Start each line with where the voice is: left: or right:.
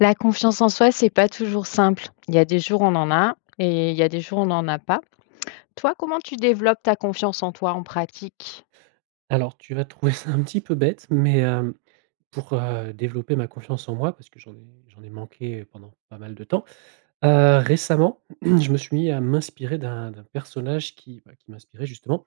left: La confiance en soi, c'est pas toujours simple. Il y a des jours, on en a et il y a des jours, on n'en a pas. Toi, comment tu développes ta confiance en toi en pratique?
right: Alors, tu vas trouver ça un petit peu bête, mais pour, développer ma confiance en moi, parce que j'en ai manqué pendant pas mal de temps, récemment, je me suis mis à m'inspirer d'un personnage qui, bah, qui m'inspirait justement.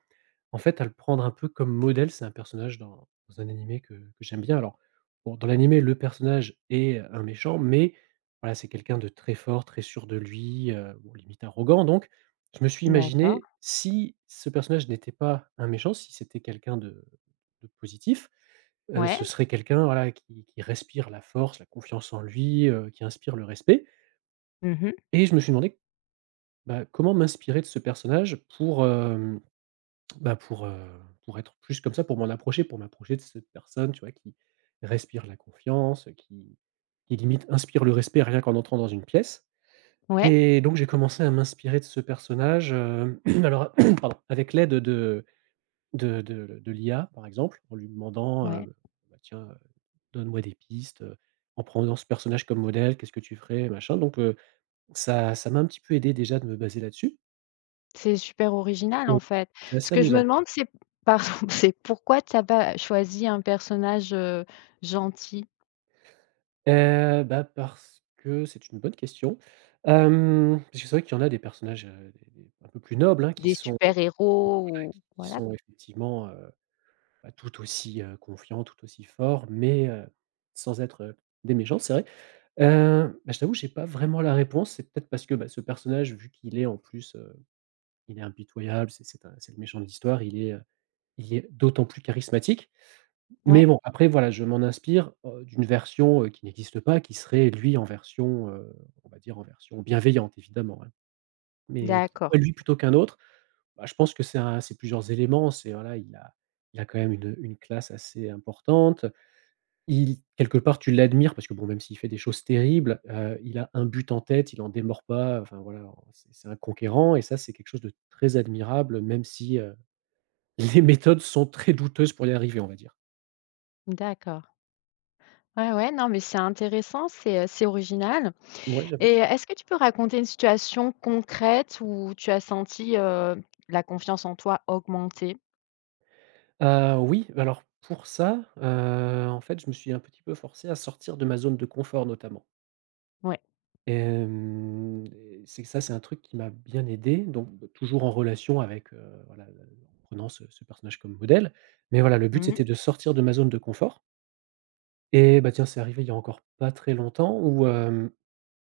right: En fait, à le prendre un peu comme modèle, c'est un personnage dans un animé que j'aime bien. Alors, bon, dans l'animé, le personnage est un méchant, mais voilà, c'est quelqu'un de très fort, très sûr de lui, bon, limite arrogant donc je me suis
left: D'accord.
right: imaginé si ce personnage n'était pas un méchant, si c'était quelqu'un de positif,
left: Ouais.
right: ce serait quelqu'un, voilà, qui respire la force, la confiance en lui, qui inspire le respect
left: Mmh.
right: et je me suis demandé, bah, comment m'inspirer de ce personnage pour, bah, pour être plus comme ça, pour m'en approcher pour m'approcher de cette personne, tu vois, qui respire la confiance, qui limite inspire le respect rien qu'en entrant dans une pièce.
left: Ouais,
right: Et donc j'ai commencé à m'inspirer de ce personnage, alors, pardon, avec l'aide de de l'IA, par exemple, en lui demandant,
left: ouais.
right: bah, tiens, donne-moi des pistes, en prenant ce personnage comme modèle, qu'est-ce que tu ferais? Machin, donc ça m'a un petit peu aidé déjà de me baser là-dessus.
left: C'est super original, en
right: Mmh.
left: fait.
right: C'est
left: Ce
right: assez
left: que je me
right: amusant.
left: demande, c'est pardon, c'est pourquoi tu as pas choisi un personnage, gentil?
right: Bah, parce que c'est une bonne question. Parce que c'est vrai qu'il y en a des personnages, des un peu plus nobles, hein,
left: Des super-héros ou
right: qui
left: voilà.
right: sont effectivement, bah, tout aussi, confiants, tout aussi forts, mais sans être, des méchants, c'est vrai. Bah, je t'avoue, j'ai pas vraiment la réponse. C'est peut-être parce que, bah, ce personnage, vu qu'il est en plus, il est impitoyable, c'est un c'est le méchant de l'histoire, il est d'autant plus charismatique. Mais
left: Ouais.
right: bon, après voilà, je m'en inspire, d'une version, qui n'existe pas, qui serait lui en version, on va dire en version bienveillante évidemment, hein. Mais
left: D'accord,
right: pourquoi lui plutôt qu'un autre? Bah, je pense que c'est un c'est plusieurs éléments. C'est voilà, il a quand même une classe assez importante. Il quelque part, tu l'admires parce que bon, même s'il fait des choses terribles, il a un but en tête, il en démord pas, enfin voilà, c'est un conquérant et ça, c'est quelque chose de très admirable, même si, les méthodes sont très douteuses pour y arriver, on va dire.
left: d'accord. Ouais, ouais, non, mais c'est intéressant, c'est original.
right: Ouais, j'avoue.
left: Et est-ce que tu peux raconter une situation concrète où tu as senti, la confiance en toi augmenter?
right: Oui, alors pour ça, en fait, je me suis un petit peu forcé à sortir de ma zone de confort notamment.
left: Ouais.
right: Hem, et c'est ça, c'est un truc qui m'a bien aidé, donc bah, toujours en relation avec, voilà, en prenant ce personnage comme modèle, mais voilà, le but,
left: Mmh mh.
right: c'était de sortir de ma zone de confort. Et bah, tiens, c'est arrivé il y a encore pas très longtemps où,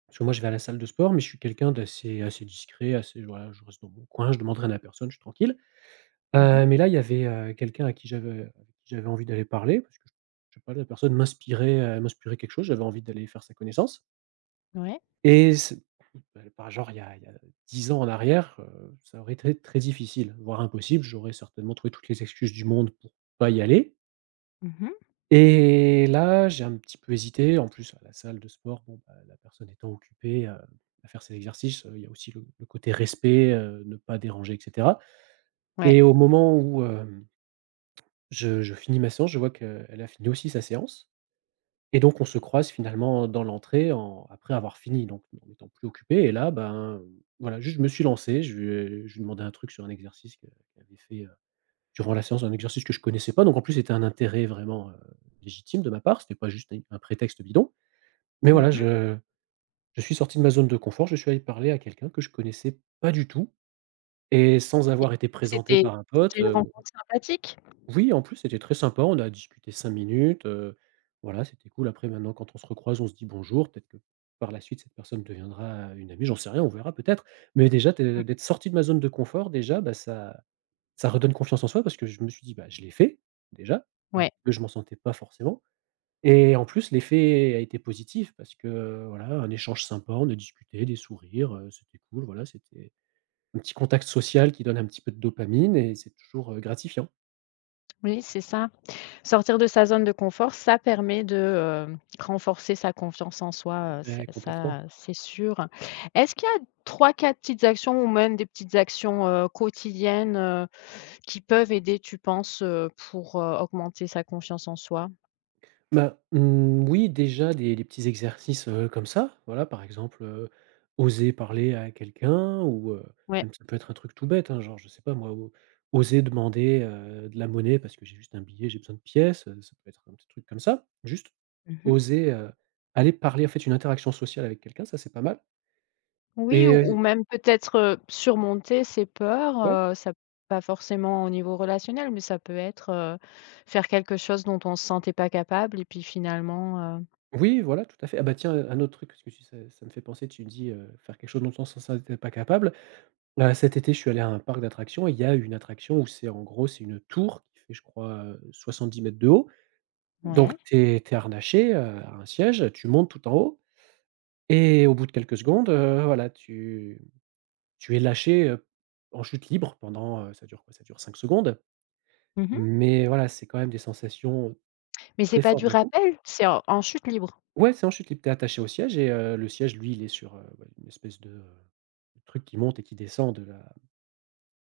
right: parce que moi je vais à la salle de sport, mais je suis quelqu'un d'assez assez discret, assez voilà, je reste dans mon coin, je demande rien à personne, je suis tranquille.
left: Mmh.
right: Mais là, il y avait, quelqu'un à qui j'avais avec qui j'avais envie d'aller parler parce que je sais pas, la personne m'inspirait, m'inspirait quelque chose, j'avais envie d'aller faire sa connaissance
left: Ouais.
right: et c'est bah, par genre il y a 10 ans en arrière, ça aurait été très difficile, voire impossible. J'aurais certainement trouvé toutes les excuses du monde pour pas y aller.
left: Mmh.
right: Et là, j'ai un petit peu hésité. En plus, à la salle de sport, bon, bah, la personne étant occupée, à faire ses exercices, il y a aussi le côté respect, ne pas déranger et cetera.
left: Ouais.
right: Et au moment où, je finis ma séance, je vois qu'elle a fini aussi sa séance et donc on se croise finalement dans l'entrée en après avoir fini, donc en étant plus occupé. Et là, ben, voilà, juste je me suis lancé, je lui ai demandé un truc sur un exercice que qu'elle avait fait, durant la séance, un exercice que je connaissais pas, donc en plus c'était un intérêt vraiment, légitime de ma part, c'était pas juste un prétexte bidon. Mais voilà,
left: Mmh.
right: je suis sorti de ma zone de confort, je suis allé parler à quelqu'un que je connaissais pas du tout et sans
left: Et
right: avoir été présenté
left: c'était
right: par un
left: c'était
right: pote,
left: une rencontre sympathique?
right: oui, en plus c'était très sympa, on a discuté 5 minutes, voilà, c'était cool. Après maintenant quand on se recroise, on se dit bonjour, peut-être que par la suite cette personne deviendra une amie, j'en sais rien, on verra peut-être. Mais déjà, de
left: Mmh.
right: d'être sorti de ma zone de confort déjà, bah, ça redonne confiance en soi parce que je me suis dit: «Bah, je l'ai fait déjà»,
left: Ouais.
right: alors que je m'en sentais pas forcément et en plus l'effet a été positif parce que, voilà, un échange sympa, on a discuté, des sourires, c'était cool, voilà, c'était un petit contact social qui donne un petit peu de dopamine et c'est toujours, gratifiant.
left: Oui, c'est ça. Sortir de sa zone de confort, ça permet de, renforcer sa confiance en soi, ça
right: Ouais, complètement.
left: ça, c'est sûr. Est-ce qu'il y a trois, quatre petites actions ou même des petites actions, quotidiennes, qui peuvent aider, tu penses, pour, augmenter sa confiance en soi?
right: Bah, mmh, oui, déjà des petits exercices, comme ça, voilà, par exemple, oser parler à quelqu'un ou,
left: Ouais.
right: même ça peut être un truc tout bête, hein, genre, je sais pas moi, o oser demander, de la monnaie parce que j'ai juste un billet, j'ai besoin de pièces, ça peut être un petit truc comme ça. Juste
left: Mmh.
right: oser, aller parler, en fait, une interaction sociale avec quelqu'un, ça, c'est pas mal
left: Oui,
right: et
left: ou
right: heu
left: même peut-être, surmonter ses peurs,
right: ouais,
left: ça pas forcément au niveau relationnel, mais ça peut être, faire quelque chose dont on ne se sentait pas capable et puis finalement,
right: oui, voilà, tout à fait. Ah bah, tiens, un autre truc, parce que tu ça ça me fait penser, tu dis, faire quelque chose dont on se sentait pas capable. Bah, cet été, je suis allé à un parc d'attractions et il y a une attraction où c'est en gros, c'est une tour qui fait, je crois, 70 mètres de haut. Donc
left: ouais.
right: tu es harnaché, à un siège, tu montes tout en haut et au bout de quelques secondes, voilà, tu es lâché, en chute libre pendant, ça dure quoi? Ça dure 5 secondes,
left: Mmh.
right: mais voilà, c'est quand même des sensations
left: Mais c'est
right: très
left: pas
right: fortes
left: du
right: d'un coup.
left: rappel, c'est en chute libre.
right: Ouais, c'est en chute libre, tu es attaché au siège et le siège, lui, il est sur, bah, une espèce de, truc qui monte et qui descend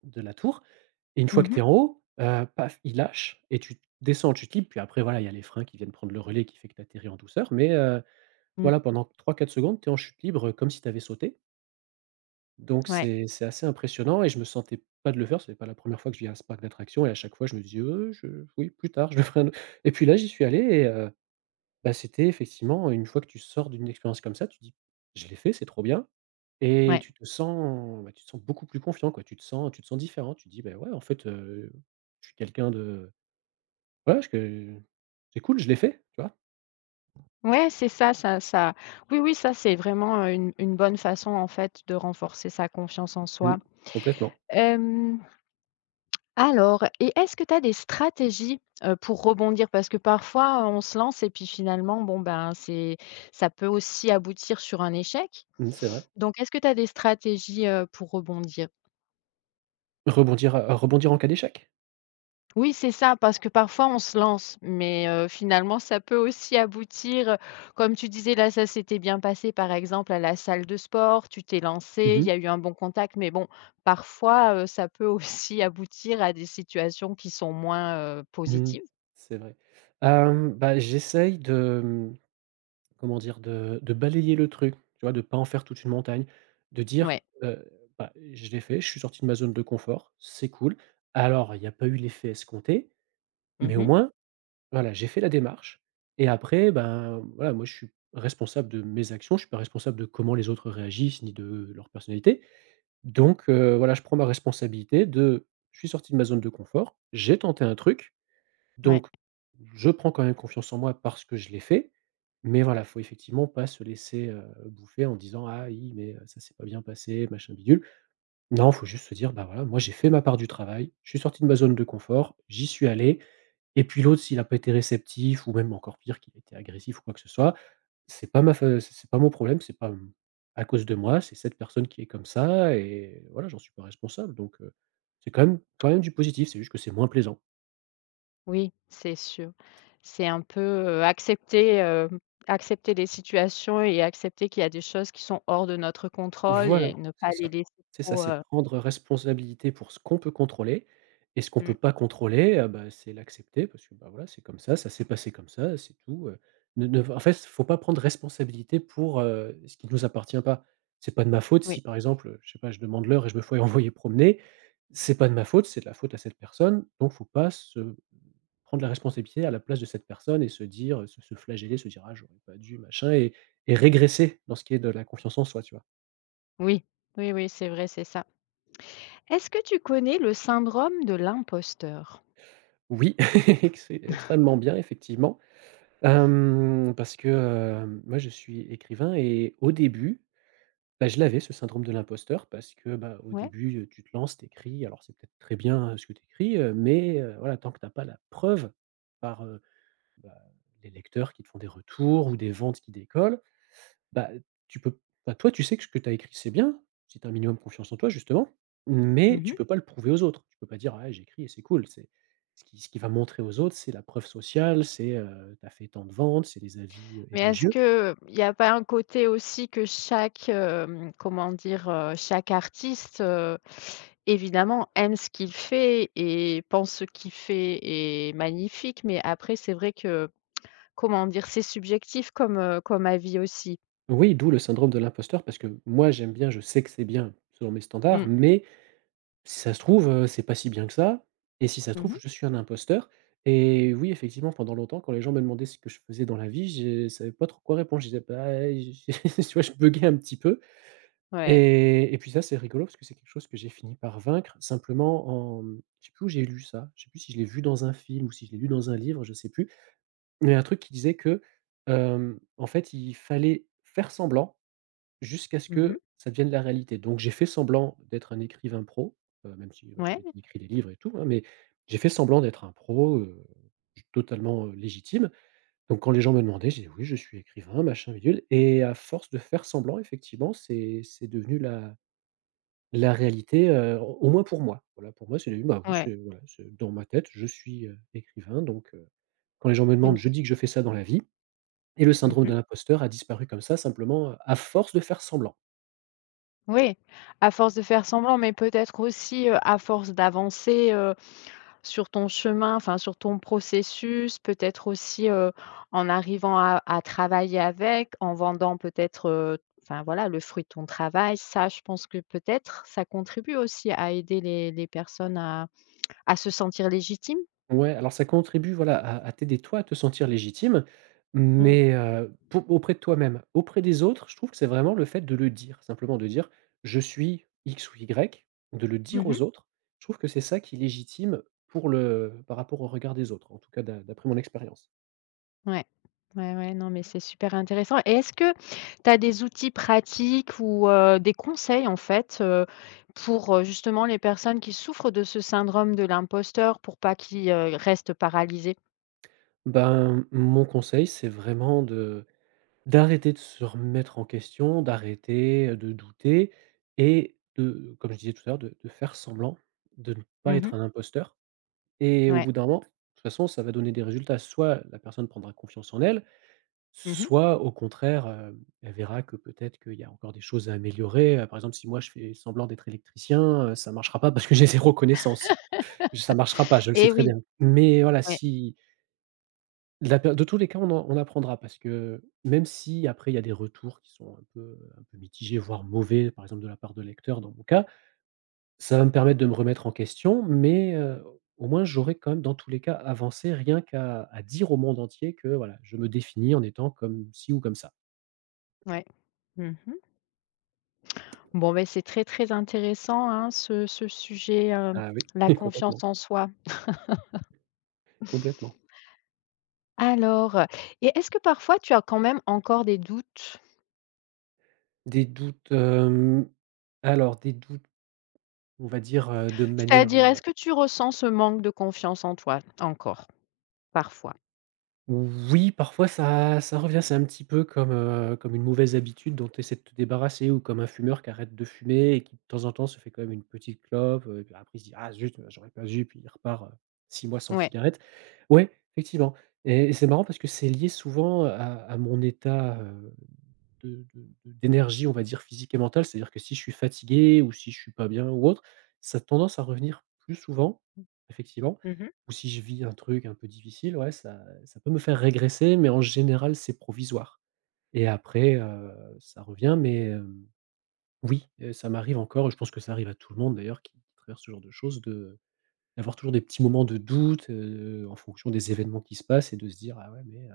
right: de la tour. Et une fois que
left: Mmh mh.
right: tu es en haut, paf, il lâche et tu descends, tu te libres, puis après voilà, il y a les freins qui viennent prendre le relais qui fait que tu atterris en douceur, mais
left: Mmh.
right: voilà, pendant trois, quatre secondes, tu es en chute libre, comme si tu avais sauté. Donc
left: Ouais,
right: c'est assez impressionnant et je me sentais pas de le faire, c'était pas la première fois que je viens à ce parc d'attractions et à chaque fois je me disais: je oui, plus tard, je le ferai un au» et puis là, j'y suis allé et bah, c'était effectivement une fois que tu sors d'une expérience comme ça, tu dis: «Je l'ai fait, c'est trop bien». Et
left: ouais.
right: tu te sens bah, tu te sens beaucoup plus confiant, quoi. Tu te sens différent. Tu te dis: «Bah, ouais, en fait, je suis quelqu'un de ouais, je que c'est cool, je l'ai fait», tu vois?
left: Ouais, c'est ça, ça ça oui, oui, ça, c'est vraiment, une bonne façon, en fait, de renforcer sa confiance en
right: Mmh,
left: soi.
right: complètement.
left: Hem Alors et est-ce que tu as des stratégies, pour rebondir? Parce que parfois, on se lance et puis finalement, bon, ben, c'est ça peut aussi aboutir sur un échec.
right: Mmh, c'est vrai.
left: Donc est-ce que tu as des stratégies, pour rebondir?
right: Rebondir, rebondir en cas d'échec.
left: Oui, c'est ça, parce que parfois on se lance, mais finalement ça peut aussi aboutir, comme tu disais là, ça s'était bien passé par exemple à la salle de sport, tu t'es lancé,
right: Mmh
left: il
right: mh.
left: y a eu un bon contact, mais bon, parfois, ça peut aussi aboutir à des situations qui sont moins,
right: Mmh,
left: positives.
right: c'est vrai. Bah, j'essaye de, mmh, comment dire? De balayer le truc, tu vois? De pas en faire toute une montagne, de dire:
left: Ouais.
right: «Heu, bah, je l'ai fait, je suis sorti de ma zone de confort, c'est cool. Alors, il y a pas eu l'effet escompté, mais au
left: Mmh.
right: moins voilà, j'ai fait la démarche et après, ben, voilà, moi, je suis responsable de mes actions, je suis pas responsable de comment les autres réagissent ni de leur personnalité. Donc voilà, je prends ma responsabilité de je suis sorti de ma zone de confort, j'ai tenté un truc,
left: Ouais,
right: donc je prends quand même confiance en moi parce que je l'ai fait. Mais voilà, faut effectivement pas se laisser, bouffer en disant: «Ah oui, mais ça s'est pas bien passé, machin bidule». Non, faut juste se dire: «Bah, voilà, moi, j'ai fait ma part du travail, je suis sorti de ma zone de confort, j'y suis allé, et puis l'autre, s'il n'a pas été réceptif ou même encore pire, qu'il a été agressif ou quoi que ce soit, c'est pas mon problème, c'est pas, mmh, à cause de moi, c'est cette personne qui est comme ça et voilà, j'en suis pas responsable donc c'est quand même du positif, c'est juste que c'est moins plaisant.
left: oui, c'est sûr. C'est un peu, accepter les situations et accepter qu'il y a des choses qui sont hors de notre contrôle
right: Voilà,
left: et ne pas
right: c'est
left: les
right: ça.
left: laisser
right: C'est ça,
left: trop,
right: c'est
left: heu
right: prendre responsabilité pour ce qu'on peut contrôler et ce qu'on peut
left: Mmh,
right: pas contrôler, bah, c'est l'accepter parce que, bah, voilà, c'est comme ça s'est passé comme ça, c'est tout. Ne en fait, faut pas prendre responsabilité pour, ce qui nous appartient pas. C'est pas de ma faute
left: oui,
right: si, par exemple, je sais pas, je demande l'heure et je me fais envoyer promener, c'est pas de ma faute, c'est de la faute à cette personne, donc faut pas se prendre la responsabilité à la place de cette personne et se dire, se flageller, se dire: «Ah, j'aurais pas dû», machin et régresser dans ce qui est de la confiance en soi, tu vois?
left: oui, oui, oui, c'est vrai, c'est ça. Est-ce que tu connais le syndrome de l'imposteur?
right: Oui, ex extrêmement bien effectivement, parce que, moi je suis écrivain et au début, bah, je l'avais ce syndrome de l'imposteur parce que, bah, au
left: Ouais.
right: début, tu te lances, t'écris, alors c'est peut-être très bien, ce que tu écris, mais, voilà, tant que t'as pas la preuve par, heu, bah, les lecteurs qui te font des retours ou des ventes qui décollent, bah, tu peux bah, toi, tu sais que ce que tu as écrit, c'est bien, si tu as un minimum confiance en toi justement, mais tu
left: Mmh.
right: peux pas le prouver aux autres. Tu peux pas dire: ah j'ai écrit et c'est cool». C'est ce qui va montrer aux autres, c'est la preuve sociale, c'est, tu as fait tant de ventes, c'est des avis,
left: Mais est-ce
right: élogieux.
left: que, il n'y a pas un côté aussi que chaque, comment dire, chaque artiste, évidemment aime ce qu'il fait et pense ce qu'il fait est magnifique, mais après c'est vrai que, comment dire, c'est subjectif comme, comme avis aussi.
right: Oui, d'où le syndrome de l'imposteur parce que moi, j'aime bien, je sais que c'est bien selon mes standards,
left: Mmh.
right: mais si ça se trouve, c'est pas si bien que ça et si ça se trouve,
left: Mmh.
right: je suis un imposteur et oui, effectivement, pendant longtemps, quand les gens me demandaient ce que je faisais dans la vie, je savais pas trop quoi répondre. Je disais: «Bah, tu vois, je buguais un petit peu.
left: Ouais.
right: Et puis ça, c'est rigolo parce que c'est quelque chose que j'ai fini par vaincre simplement en je sais plus où j'ai lu ça, je sais plus si je l'ai vu dans un film ou si je l'ai lu dans un livre, je sais plus. Mais un truc qui disait que, en fait, il fallait faire semblant jusqu'à ce
left: Mmh.
right: que ça devienne la réalité. Donc j'ai fait semblant d'être un écrivain pro, même si, bah,
left: Ouais,
right: j'avais écrit des livres et tout, hein, mais j'ai fait semblant d'être un pro, totalement, légitime. Donc quand les gens me demandaient, j'ai dit: «Oui, je suis écrivain, machin bidule» et à force de faire semblant, effectivement, c'est devenu la réalité, au moins pour moi. Voilà, pour moi, c'est bah, oui,
left: ouais.
right: c'est voilà, c'est dans ma tête, je suis, écrivain donc quand les gens me
left: Une
right: demandent, je dis que je fais ça dans la vie et le syndrome de
left: mmh
right: l'imposteur a disparu comme ça simplement, à force de faire semblant.
left: Oui, à force de faire semblant, mais peut-être aussi, à force d'avancer, sur ton chemin, enfin sur ton processus, peut-être aussi, en arrivant à travailler avec, en vendant peut-être, enfin voilà le fruit de ton travail. Ça, je pense que peut-être ça contribue aussi à aider les personnes à se sentir légitimes?
right: Ouais, alors ça contribue, voilà, à t'aider toi à te sentir légitime,
left: Mmh.
right: mais pour auprès de toi-même. Auprès des autres, je trouve que c'est vraiment le fait de le dire, simplement de dire: «Je suis X ou Y», de le dire
left: Mmh.
right: aux autres. Je trouve que c'est ça qui légitime pour le par rapport au regard des autres, en tout cas d'après mon expérience.
left: Ouais. Ouais, ouais, non, mais c'est super intéressant et est-ce que tu as des outils pratiques ou, des conseils en fait, pour, justement les personnes qui souffrent de ce syndrome de l'imposteur pour pas qu'ils, restent paralysés?
right: Ben, mon conseil, c'est vraiment de d'arrêter de se remettre en question, d'arrêter, de douter et de comme je disais tout à l'heure, de faire semblant, de ne pas
left: Mmh mh.
right: être un imposteur et au
left: Ouais.
right: bout d'un moment, de toute façon, ça va donner des résultats. Soit la personne prendra confiance en elle,
left: Mmh mh.
right: soit au contraire, elle verra que peut-être qu'il y a encore des choses à améliorer. Par exemple, si moi je fais semblant d'être électricien, ça marchera pas parce que j'ai zéro connaissance. Ça marchera pas, je le sais
left: Et
right: très
left: oui,
right: bien. Mais voilà,
left: ouais,
right: si de La per de tous les cas, on apprendra parce que même si après il y a des retours qui sont un peu mitigés, voire mauvais, par exemple de la part de lecteurs dans mon cas, ça va me permettre de me remettre en question, mais au moins j'aurai quand même dans tous les cas avancé rien qu'à dire au monde entier que voilà, je me définis en étant comme ci ou comme ça.
left: ouais. Mmh mh. Bon, beh, c'est très, très intéressant, hein, ce sujet,
right: Ah oui,
left: la confiance
right: complètement,
left: en soi.
right: complètement.
left: Alors, et est-ce que parfois tu as quand même encore des doutes?
right: Des doutes, alors des doutes, on va dire, de manière,
left: C'est-à-dire, est-ce que tu ressens ce manque de confiance en toi encore, parfois?
right: oui, parfois ça revient, c'est un petit peu comme, comme une mauvaise habitude dont tu essaies de te débarrasser ou comme un fumeur qui arrête de fumer et qui de temps en temps se fait quand même une petite clope, et puis après il se dit: «Ah zut, bah, j'aurais pas dû» puis il repart, 6 mois sans
left: Ouais.
right: cigarette. Ouais, effectivement et c'est marrant parce que c'est lié souvent à mon état, de d'énergie, on va dire, physique et mentale. C'est-à-dire que si je suis fatigué ou si je suis pas bien ou autre, ça a tendance à revenir plus souvent, effectivement.
left: Mmh mh.
right: Ou si je vis un truc un peu difficile, ouais, ça peut me faire régresser, mais en général, c'est provisoire et après, ça revient, mais oui, ça m'arrive encore et je pense que ça arrive à tout le monde d'ailleurs qui traverse ce genre de choses de d'avoir toujours des petits moments de doute, en fonction des événements qui se passent et de se dire: «Ah ouais, mais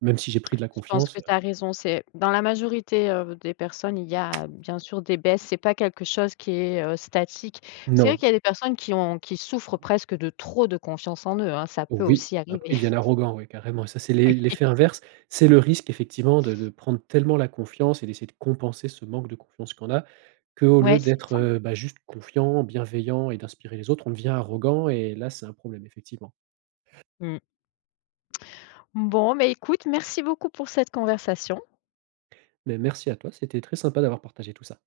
right: même si j'ai pris de la
left: Je pense
right: confiance,
left: que tu as raison, c'est dans la majorité, des personnes, il y a bien sûr des baisses, c'est pas quelque chose qui est, statique. C'est vrai
right: non.
left: qu'il y a des personnes qui souffrent presque de trop de confiance en eux, hein, ça peut
right: Oui,
left: aussi
right: après
left: arriver.
right: ils deviennent arrogants, oui, carrément et ça c'est l'effet inverse. C'est le risque effectivement de prendre tellement la confiance et d'essayer de compenser ce manque de confiance qu'on a, qu'au
left: Ouais,
right: lieu
left: c'est
right: d'être,
left: ça.
right: bah, juste confiant, bienveillant et d'inspirer les autres, on devient arrogant et là c'est un problème effectivement.
left: Mmh. Bon, mais écoute, merci beaucoup pour cette conversation.
right: Mais merci à toi, c'était très sympa d'avoir partagé tout ça.